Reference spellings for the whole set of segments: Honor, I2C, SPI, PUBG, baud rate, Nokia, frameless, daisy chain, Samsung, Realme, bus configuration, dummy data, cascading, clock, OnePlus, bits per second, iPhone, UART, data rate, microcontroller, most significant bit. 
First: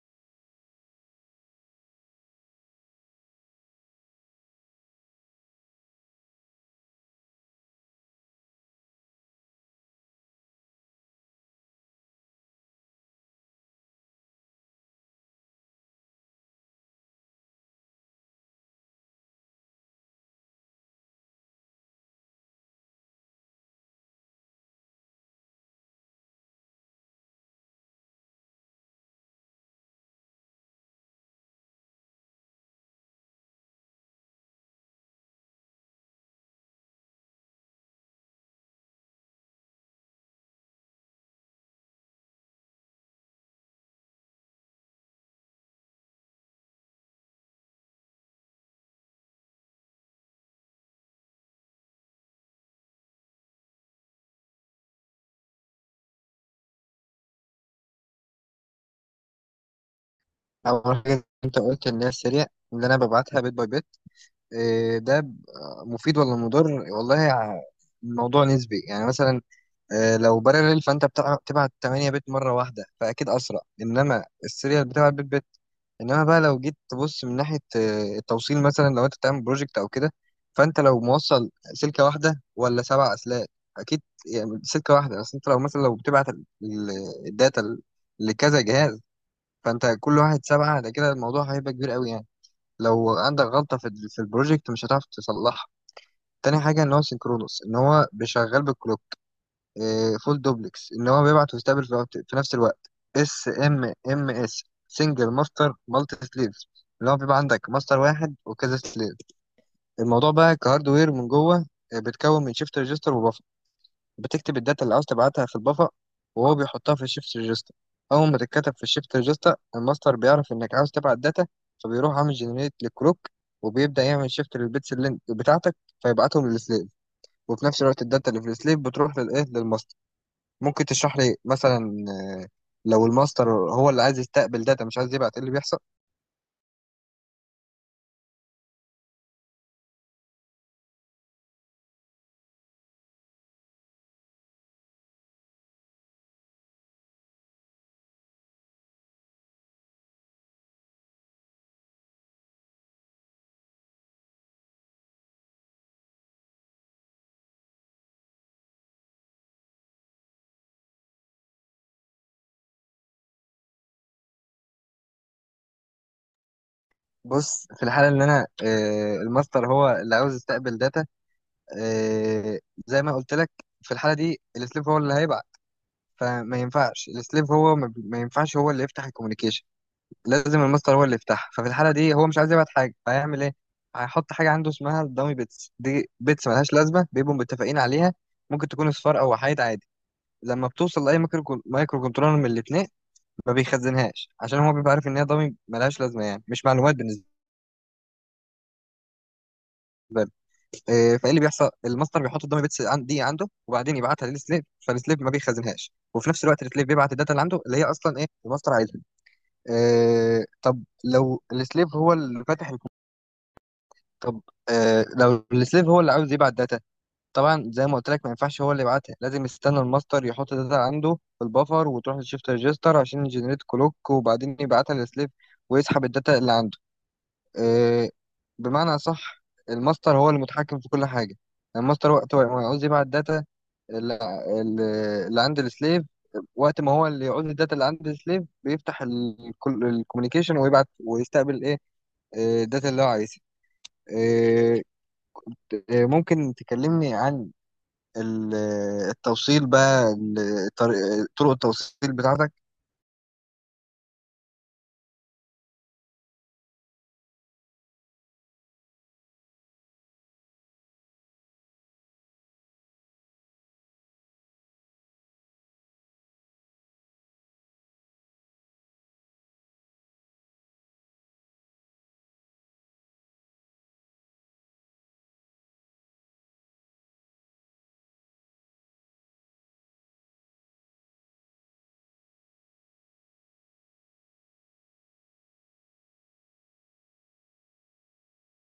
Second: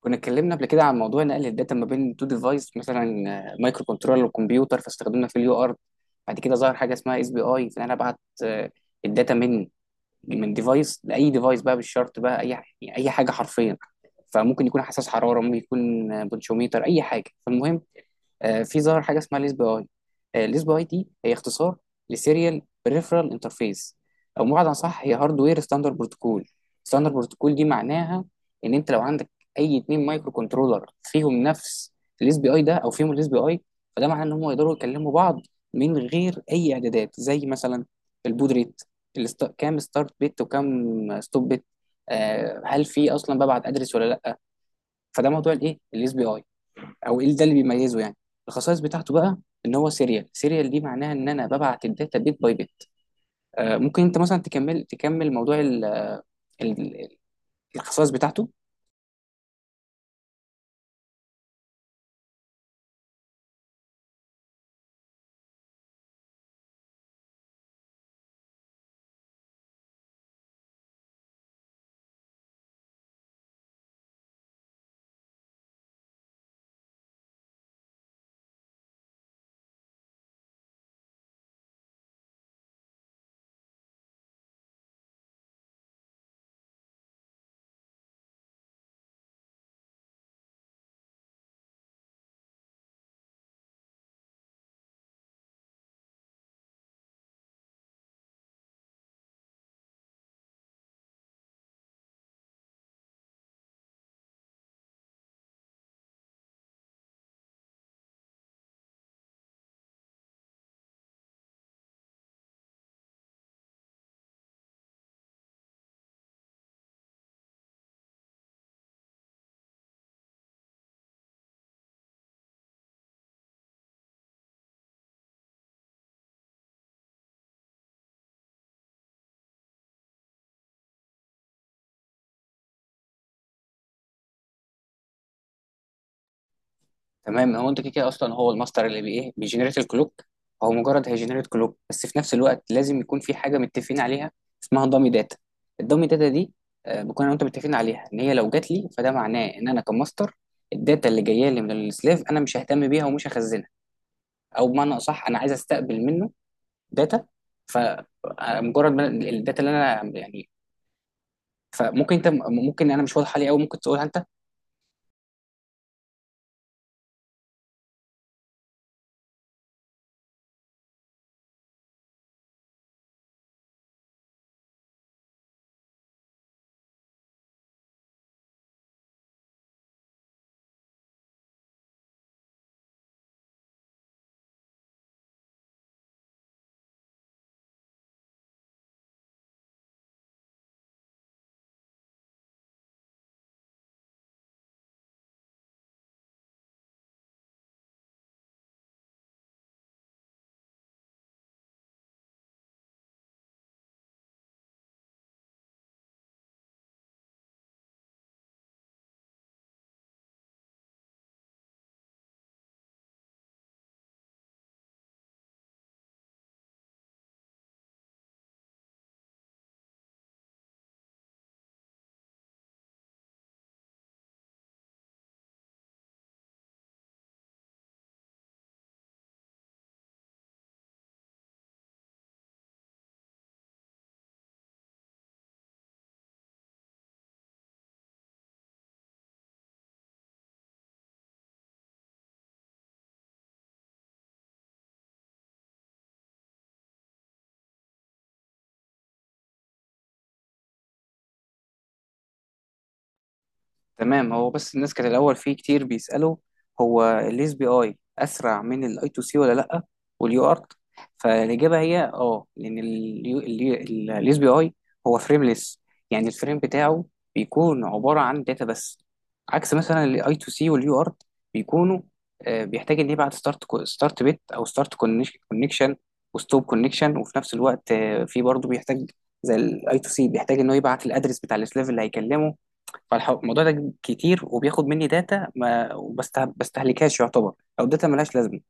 كنا اتكلمنا قبل كده عن موضوع نقل الداتا ما بين تو ديفايس، مثلا مايكرو كنترولر وكمبيوتر، فاستخدمنا في اليو ار. بعد كده ظهر حاجه اسمها اس بي اي، فانا ابعت آه، الداتا من ديفايس لاي ديفايس بقى، بالشرط بقى اي حاجه حرفيا. فممكن يكون حساس حراره، ممكن يكون بونشوميتر، اي حاجه. فالمهم في ظهر حاجه اسمها ليس بي اي دي، هي اختصار لسيريال بريفرال انترفيس، او بمعنى صح هي هاردوير ستاندرد بروتوكول. دي معناها ان انت لو عندك اي اتنين مايكرو كنترولر فيهم نفس الليس بي اي ده، او فيهم الليس بي اي، فده معناه ان هم يقدروا يكلموا بعض من غير اي اعدادات، زي مثلا البود ريت، كام ستارت بت وكام ستوب بت. هل في اصلا ببعت ادرس ولا لا؟ فده موضوع الايه، الاس بي اي. او ايه ده اللي بيميزه؟ يعني الخصائص بتاعته بقى: ان هو سيريال. سيريال دي معناها ان انا ببعت الداتا بيت باي بيت. ممكن انت مثلا تكمل موضوع ال- الخصائص بتاعته؟ أول حاجة أنت قلت إن هي السريع، اللي أنا ببعتها بيت باي بيت. إيه ده. مفيد ولا مضر والله الموضوع نسبي يعني مثلا. لو بارلل فأنت بتبعت 8 بيت مرة واحدة، فأكيد أسرع، إنما السريع بتبعت بيت بيت. إنما بقى لو جيت تبص من ناحية التوصيل مثلا، لو أنت بتعمل بروجكت أو كده، فأنت لو موصل سلكة واحدة ولا سبع أسلاك. أكيد. يعني سلكة واحدة بس، أنت لو مثلا لو بتبعت الداتا لكذا جهاز، فانت كل واحد سبعة، ده كده الموضوع هيبقى كبير قوي يعني. لو عندك غلطة في في البروجكت مش هتعرف تصلحها. تاني حاجة ان هو سينكرونوس، ان هو بيشغل بالكلوك. إيه فول دوبلكس، ان هو بيبعت ويستقبل في نفس الوقت. اس ام ام اس، سنجل ماستر مالتي سليفز، اللي هو بيبقى عندك ماستر واحد وكذا سليف. الموضوع بقى كهاردوير من جوه، بتكون من شيفت ريجستر. بتكتب الداتا اللي عاوز تبعتها في البفر، وهو بيحطها في الشيفت ريجستا. اول ما تتكتب في الشيفت ريجستا، الماستر بيعرف انك عاوز تبعت داتا، فبيروح عامل جنريت للكروك، وبيبدأ يعمل شيفت للبيتس اللي بتاعتك فيبعتهم للسليف. وفي نفس الوقت الداتا اللي في السليف بتروح للايه، للماستر. ممكن تشرح لي مثلا لو الماستر هو اللي عايز يستقبل داتا مش عايز يبعت، ايه اللي بيحصل؟ تمام، هو انت كده كده اصلا هو الماستر، اللي بي ايه بيجنريت الكلوك. هو مجرد هيجنريت كلوك، بس في نفس الوقت لازم يكون في حاجه متفقين عليها، اسمها دامي داتا. الدامي داتا دي بكون انا وانت متفقين عليها ان هي لو جات لي، فده معناه ان انا كماستر الداتا اللي جايه لي من السلاف انا مش ههتم بيها، ومش هخزنها. او بمعنى اصح، انا عايز استقبل منه داتا. فمجرد ما الداتا اللي انا، يعني، فممكن انت، ممكن انا مش واضح عليه قوي، ممكن تقولها انت. بص، في الحالة اللي انا الماستر هو اللي عاوز يستقبل داتا، آه، زي ما قلت لك، في الحالة دي السليف هو اللي هيبعت. فما ينفعش السليف هو ما ينفعش هو اللي يفتح الكوميونيكيشن، لازم الماستر هو اللي يفتحها. ففي الحاله دي هو مش عايز يبعت حاجه، فهيعمل ايه؟ هيحط حاجه عنده اسمها الدامي بيتس، دي بيتس ملهاش لازمه، بيبقوا متفقين عليها. ممكن تكون اصفار او وحايد عادي. لما بتوصل لاي مايكرو كنترولر من الاثنين، ما بيخزنهاش، عشان هو بيبقى عارف ان هي دامي ملهاش لازمه، يعني مش معلومات بالنسبه له. إيه، فايه اللي بيحصل؟ الماستر بيحط الدامي بيتس دي عنده، وبعدين يبعتها للسليف، فالسليف ما بيخزنهاش. وفي نفس الوقت السليف بيبعت الداتا اللي عنده، اللي هي اصلا ايه، الماستر عايزها. آه، طب لو السليف هو اللي فاتح الكمبيوتر، طب آه لو السليف هو اللي عاوز يبعت داتا، طبعا زي ما قلت لك ما ينفعش هو اللي يبعتها، لازم يستنى الماستر يحط داتا عنده في البفر، وتروح للشيفت ريجستر عشان يجنريت كلوك، وبعدين يبعتها للسليف، ويسحب الداتا اللي عنده. آه، بمعنى صح، الماستر هو المتحكم في كل حاجة. يعني الماستر وقت ما يعوز يبعت داتا اللي اللي عند السليف، وقت ما هو اللي يعوز الداتا اللي عند السليف، بيفتح الكوميونيكيشن ويبعت ويستقبل ايه، الداتا اللي هو عايزها. آه، ممكن تكلمني عن ال- التوصيل بقى، طرق التوصيل بتاعتك؟ تمام، هو بس الناس كانت الأول فيه كتير بيسألوا: هو ال SPI أسرع من ال I2C ولا لأ، واليو ارت؟ فالإجابة هي لأن ال SPI هو فريمليس. يعني الفريم بتاعه بيكون عبارة عن داتا بس، عكس مثلا ال I2C واليو ارت بيكونوا، بيحتاج إن يبعت ستارت بت أو ستارت كونكشن وستوب كونكشن، وفي نفس الوقت في برضه بيحتاج، زي ال I2C، بيحتاج إن هو يبعت الأدرس بتاع السلاف اللي هيكلمه. فالموضوع ده كتير وبياخد مني داتا ما بستهلكهاش يعتبر، او داتا ملهاش لازمه،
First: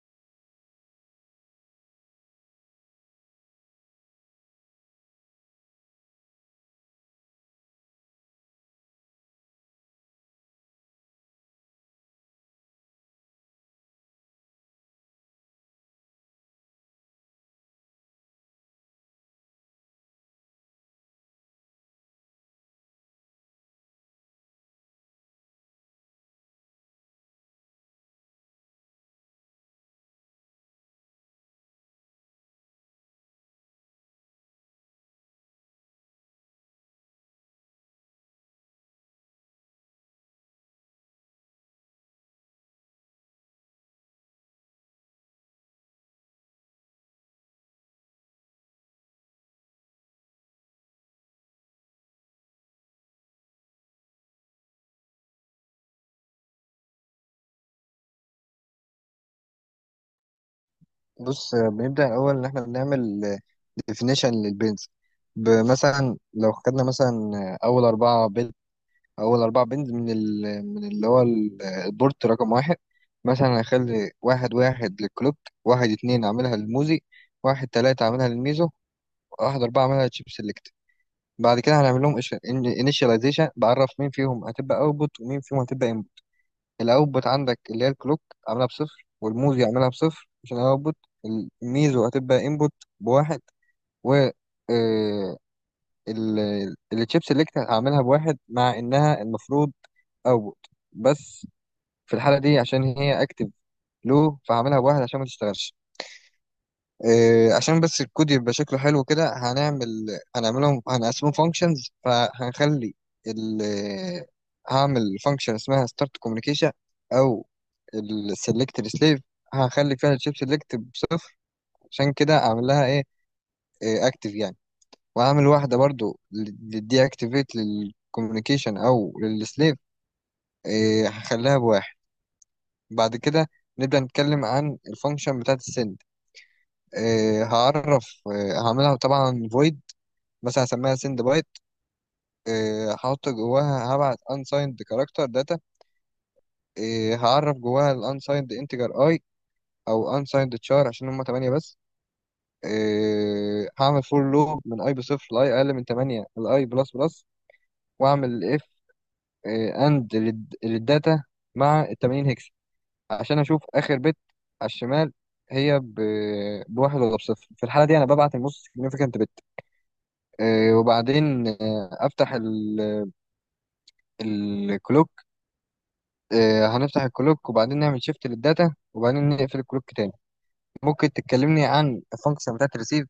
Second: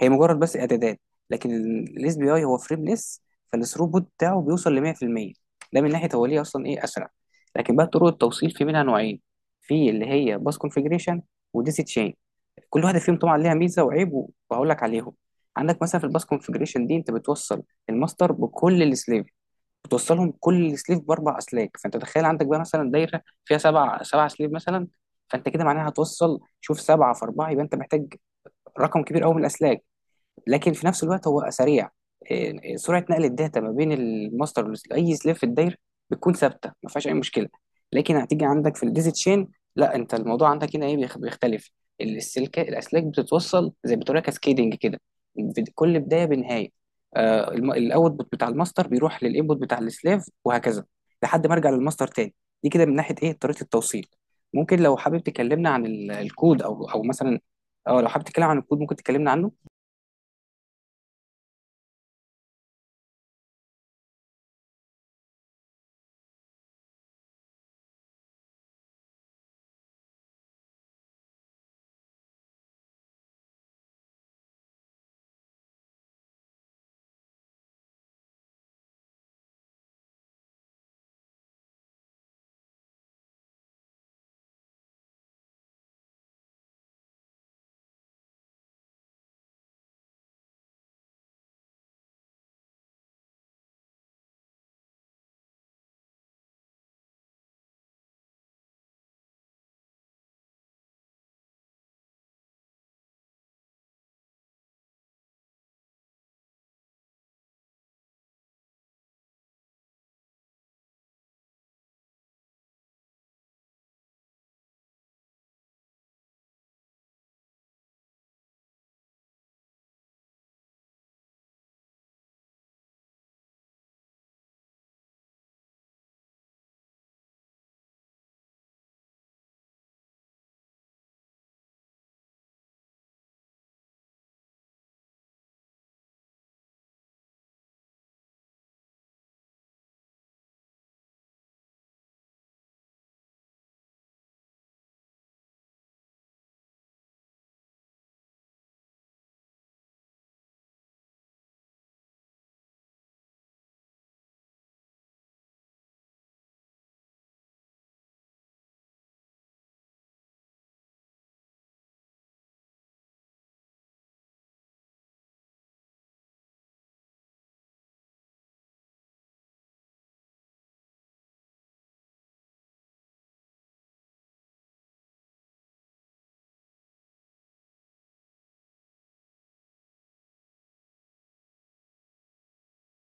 هي مجرد بس اعدادات. لكن الاس بي اي هو فريمليس، فالثروبوت بتاعه بيوصل ل 100%. ده من ناحيه هو ليه اصلا ايه اسرع. لكن بقى طرق التوصيل في منها نوعين: في اللي هي باس كونفيجريشن وديسي تشين. كل واحده فيهم طبعا ليها ميزه وعيب، وهقول لك عليهم. عندك مثلا في الباس كونفيجريشن دي انت بتوصل الماستر بكل السليف، بتوصلهم كل سليف باربع اسلاك. فانت تخيل عندك بقى مثلا دايره فيها سبع سليف مثلا، فانت كده معناها هتوصل، شوف، سبعه في اربعه، يبقى انت محتاج رقم كبير قوي من الاسلاك. لكن في نفس الوقت هو سريع. إيه، سرعه نقل الداتا ما بين الماستر لاي سليف في الداير بتكون ثابته، ما فيهاش اي مشكله. لكن هتيجي عندك في الديزي تشين، لا، انت الموضوع عندك هنا ايه بيختلف. السلك، الاسلاك بتتوصل زي بتقول كاسكيدنج كده، كل بدايه بنهايه. الاوتبوت بتاع الماستر بيروح للانبوت بتاع السليف، وهكذا لحد ما ارجع للماستر تاني. دي كده من ناحيه ايه طريقه التوصيل. ممكن لو حابب تكلمنا عن الكود، او مثلا، اه لو حابب تتكلم عن الكود ممكن تكلمنا عنه. بص، بنبدأ الأول إن إحنا بنعمل definition للبنز. مثلا لو خدنا مثلا أول أربعة بنز أول أربعة بنز من ال من اللي هو البورت رقم واحد، مثلا هخلي واحد واحد للكلوب، واحد اتنين أعملها للموزي، واحد تلاتة أعملها للميزو، واحد أربعة أعملها للشيب سيلكت. بعد كده هنعمل لهم initialization، بعرف مين فيهم هتبقى output ومين فيهم هتبقى input. الاوتبوت عندك اللي هي الكلوك عاملها بصفر، والموز يعملها بصفر عشان الاوتبوت. الميزو هتبقى انبوت بواحد، و آه، التشيب سيلكت هعملها بواحد مع انها المفروض اوتبوت، بس في الحالة دي عشان هي اكتف لو، فهعملها بواحد عشان ما تشتغلش. إيه، عشان بس الكود يبقى شكله حلو كده، هنعمل هنعملهم هنقسمهم فانكشنز. فهنخلي ال آه، هعمل فانكشن اسمها ستارت كوميونيكيشن او السلكت السليف، هخلي فيها الشيب سلكت بصفر عشان كده اعمل لها ايه، اكتف يعني. وهعمل واحده برضو للدي اكتيفيت للكوميونيكيشن او للسليف، إيه، هخليها بواحد. بعد كده نبدأ نتكلم عن الفانكشن بتاعت السند. إيه هعرف، إيه هعملها طبعا void، مثلا هسميها سند بايت. هحط جواها، هبعت unsigned كاركتر داتا، هعرف جواها ال unsigned integer i او unsigned char عشان هما 8 بس. هعمل for لوب من i بصفر ل i اقل من 8 ل i بلس بلس، واعمل if and للداتا مع ال 0x80 هكس عشان اشوف اخر بت على الشمال هي بواحد ولا بصفر. في الحالة دي أنا ببعت النص significant bit. وبعدين أفتح الكلوك. هنفتح الكلوك وبعدين نعمل شيفت للداتا وبعدين نقفل الكلوك تاني. ممكن تكلمني عن الفانكشن بتاعت الريسيف؟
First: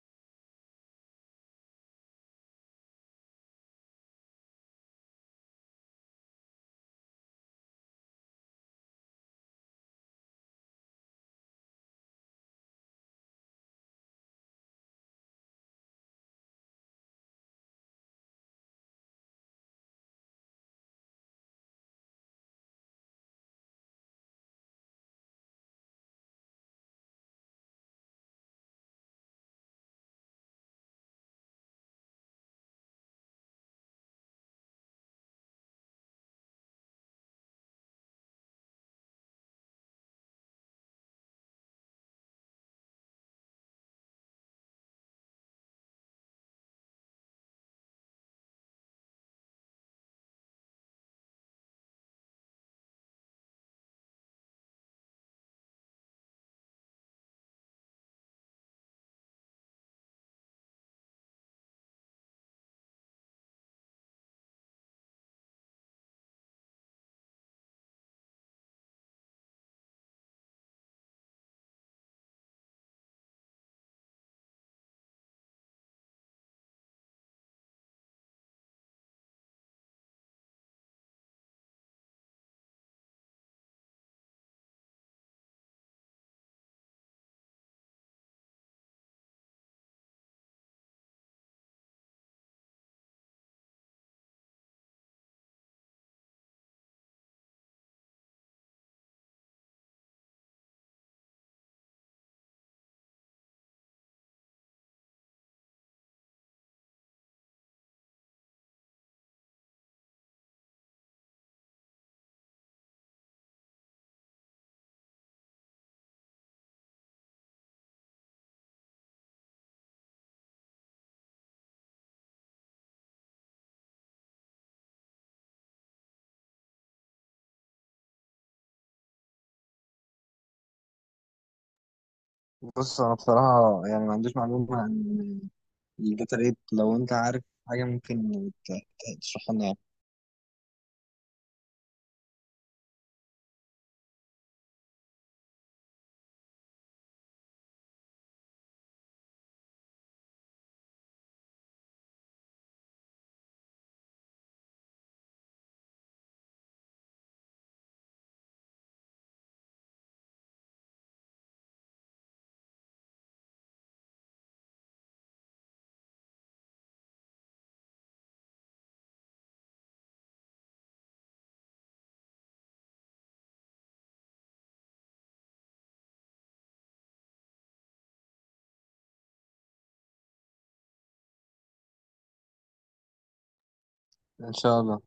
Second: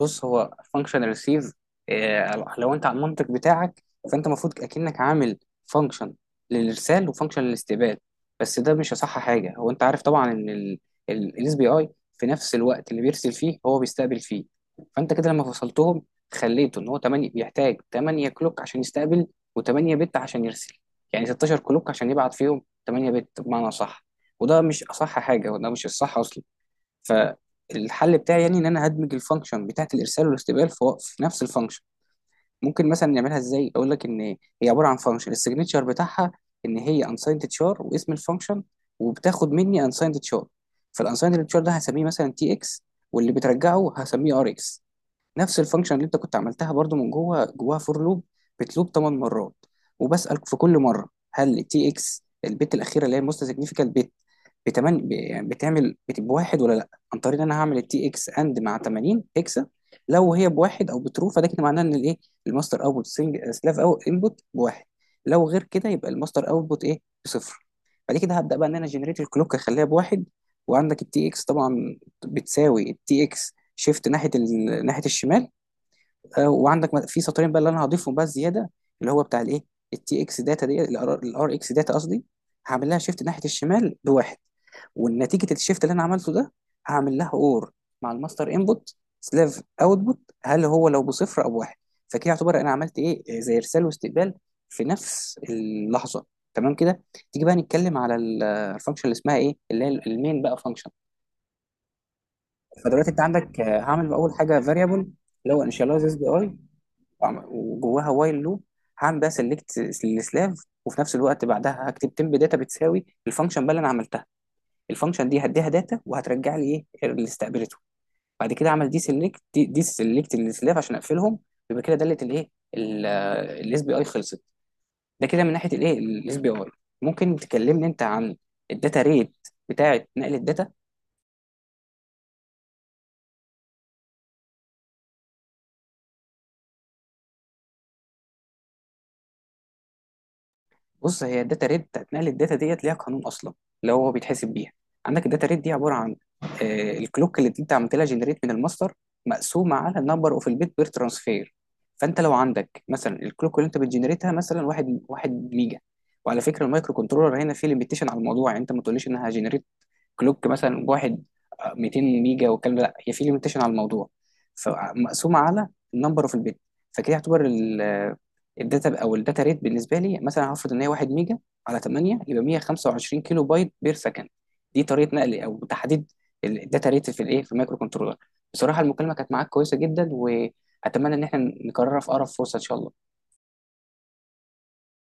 بص، هو فانكشن ريسيف، لو انت على المنطق بتاعك، فانت المفروض اكنك عامل فانكشن للارسال وفانكشن للاستقبال، بس ده مش اصح حاجه. هو انت عارف طبعا ان الاس بي اي في نفس الوقت اللي بيرسل فيه هو بيستقبل فيه. فانت كده لما فصلتهم، خليته ان هو 8 بيحتاج 8 كلوك عشان يستقبل، و8 بت عشان يرسل، يعني 16 كلوك عشان يبعت فيهم 8 بت بمعنى صح. وده مش اصح حاجه، وده مش الصح اصلا. فالحل بتاعي يعني ان انا هدمج الفانكشن بتاعت الارسال والاستقبال في في نفس الفانكشن. ممكن مثلا نعملها ازاي، اقول لك ان هي عباره عن فانكشن، السيجنتشر بتاعها ان هي unsigned char واسم الفانكشن، وبتاخد مني unsigned char. فالunsigned char ده هسميه مثلا تي اكس، واللي بترجعه هسميه ار اكس. نفس الفانكشن اللي انت كنت عملتها برضو، من جوه جواها فور لوب بتلوب 8 مرات، وبسأل في كل مره: هل تي اكس البت الاخيره اللي هي موست سيجنيفيكال بت يعني بواحد ولا لا؟ عن طريق ان انا هعمل التي اكس اند مع 80 هيكسا. لو هي بواحد او بترو، فده كده معناه ان الايه الماستر اوتبوت سلاف او انبوت بواحد. لو غير كده، يبقى الماستر اوتبوت ايه بصفر. بعد كده هبدا بقى ان انا جنريت الكلوك، اخليها بواحد، وعندك التي اكس طبعا بتساوي التي اكس شيفت ناحيه ناحيه الشمال. وعندك في سطرين بقى اللي انا هضيفهم بقى زياده، اللي هو بتاع الايه التي اكس داتا، دي الار اكس داتا قصدي، هعمل لها شيفت ناحيه الشمال بواحد. ونتيجه الشيفت اللي انا عملته ده، هعمل لها اور مع الماستر انبوت سلاف اوتبوت، هل هو لو بصفر او بواحد. فكده يعتبر انا عملت ايه، زي ارسال واستقبال في نفس اللحظه. تمام كده. تيجي بقى نتكلم على الفانكشن اللي اسمها ايه، اللي هي المين بقى فانكشن. فدلوقتي انت عندك، هعمل اول حاجه فاريبل اللي هو انيشاليزز بي اي، وجواها وايل لوب. هعمل بقى سيلكت السلاف، وفي نفس الوقت بعدها هكتب تمب داتا بتساوي الفانكشن بقى اللي انا عملتها، الفانكشن دي هديها داتا وهترجع لي ايه اللي استقبلته. بعد كده اعمل دي سيلكت دي سيلكت السلاف عشان اقفلهم. يبقى كده دلت الايه الاس بي اي خلصت. ده كده من ناحيه الايه الاس بي اي. ممكن تكلمني انت عن الداتا ريت بتاعه نقل الداتا؟ بص انا بصراحه يعني ما عنديش معلومه عن الداتا ريت، لو انت عارف حاجه ممكن تشرحها لنا يعني. بص، هي الداتا ريت بتاعت نقل الداتا ديت ليها قانون اصلا اللي هو بيتحسب بيها. عندك الداتا ريت دي عباره عن الكلوك اللي انت عملت لها جنريت من الماستر، مقسومه على النمبر اوف البيت بير ترانسفير. فانت لو عندك مثلا الكلوك اللي انت بتجنريتها مثلا واحد ميجا. وعلى فكره المايكرو كنترولر هنا فيه ليميتيشن على الموضوع، يعني انت ما تقوليش انها جنريت كلوك مثلا واحد آه، 200 ميجا والكلام ده، لا، هي في ليميتيشن على الموضوع. فمقسومه على النمبر اوف البيت، فكده يعتبر الداتا او الداتا ريت بالنسبه لي مثلا هفرض ان هي 1 ميجا على 8، يبقى 125 كيلو بايت بير سكند. دي طريقه نقل او تحديد الداتا ريت في الايه، في المايكرو كنترولر. بصراحه المكالمه كانت معاك كويسه جدا، واتمنى ان احنا نكررها في اقرب فرصه ان شاء الله. ان شاء الله.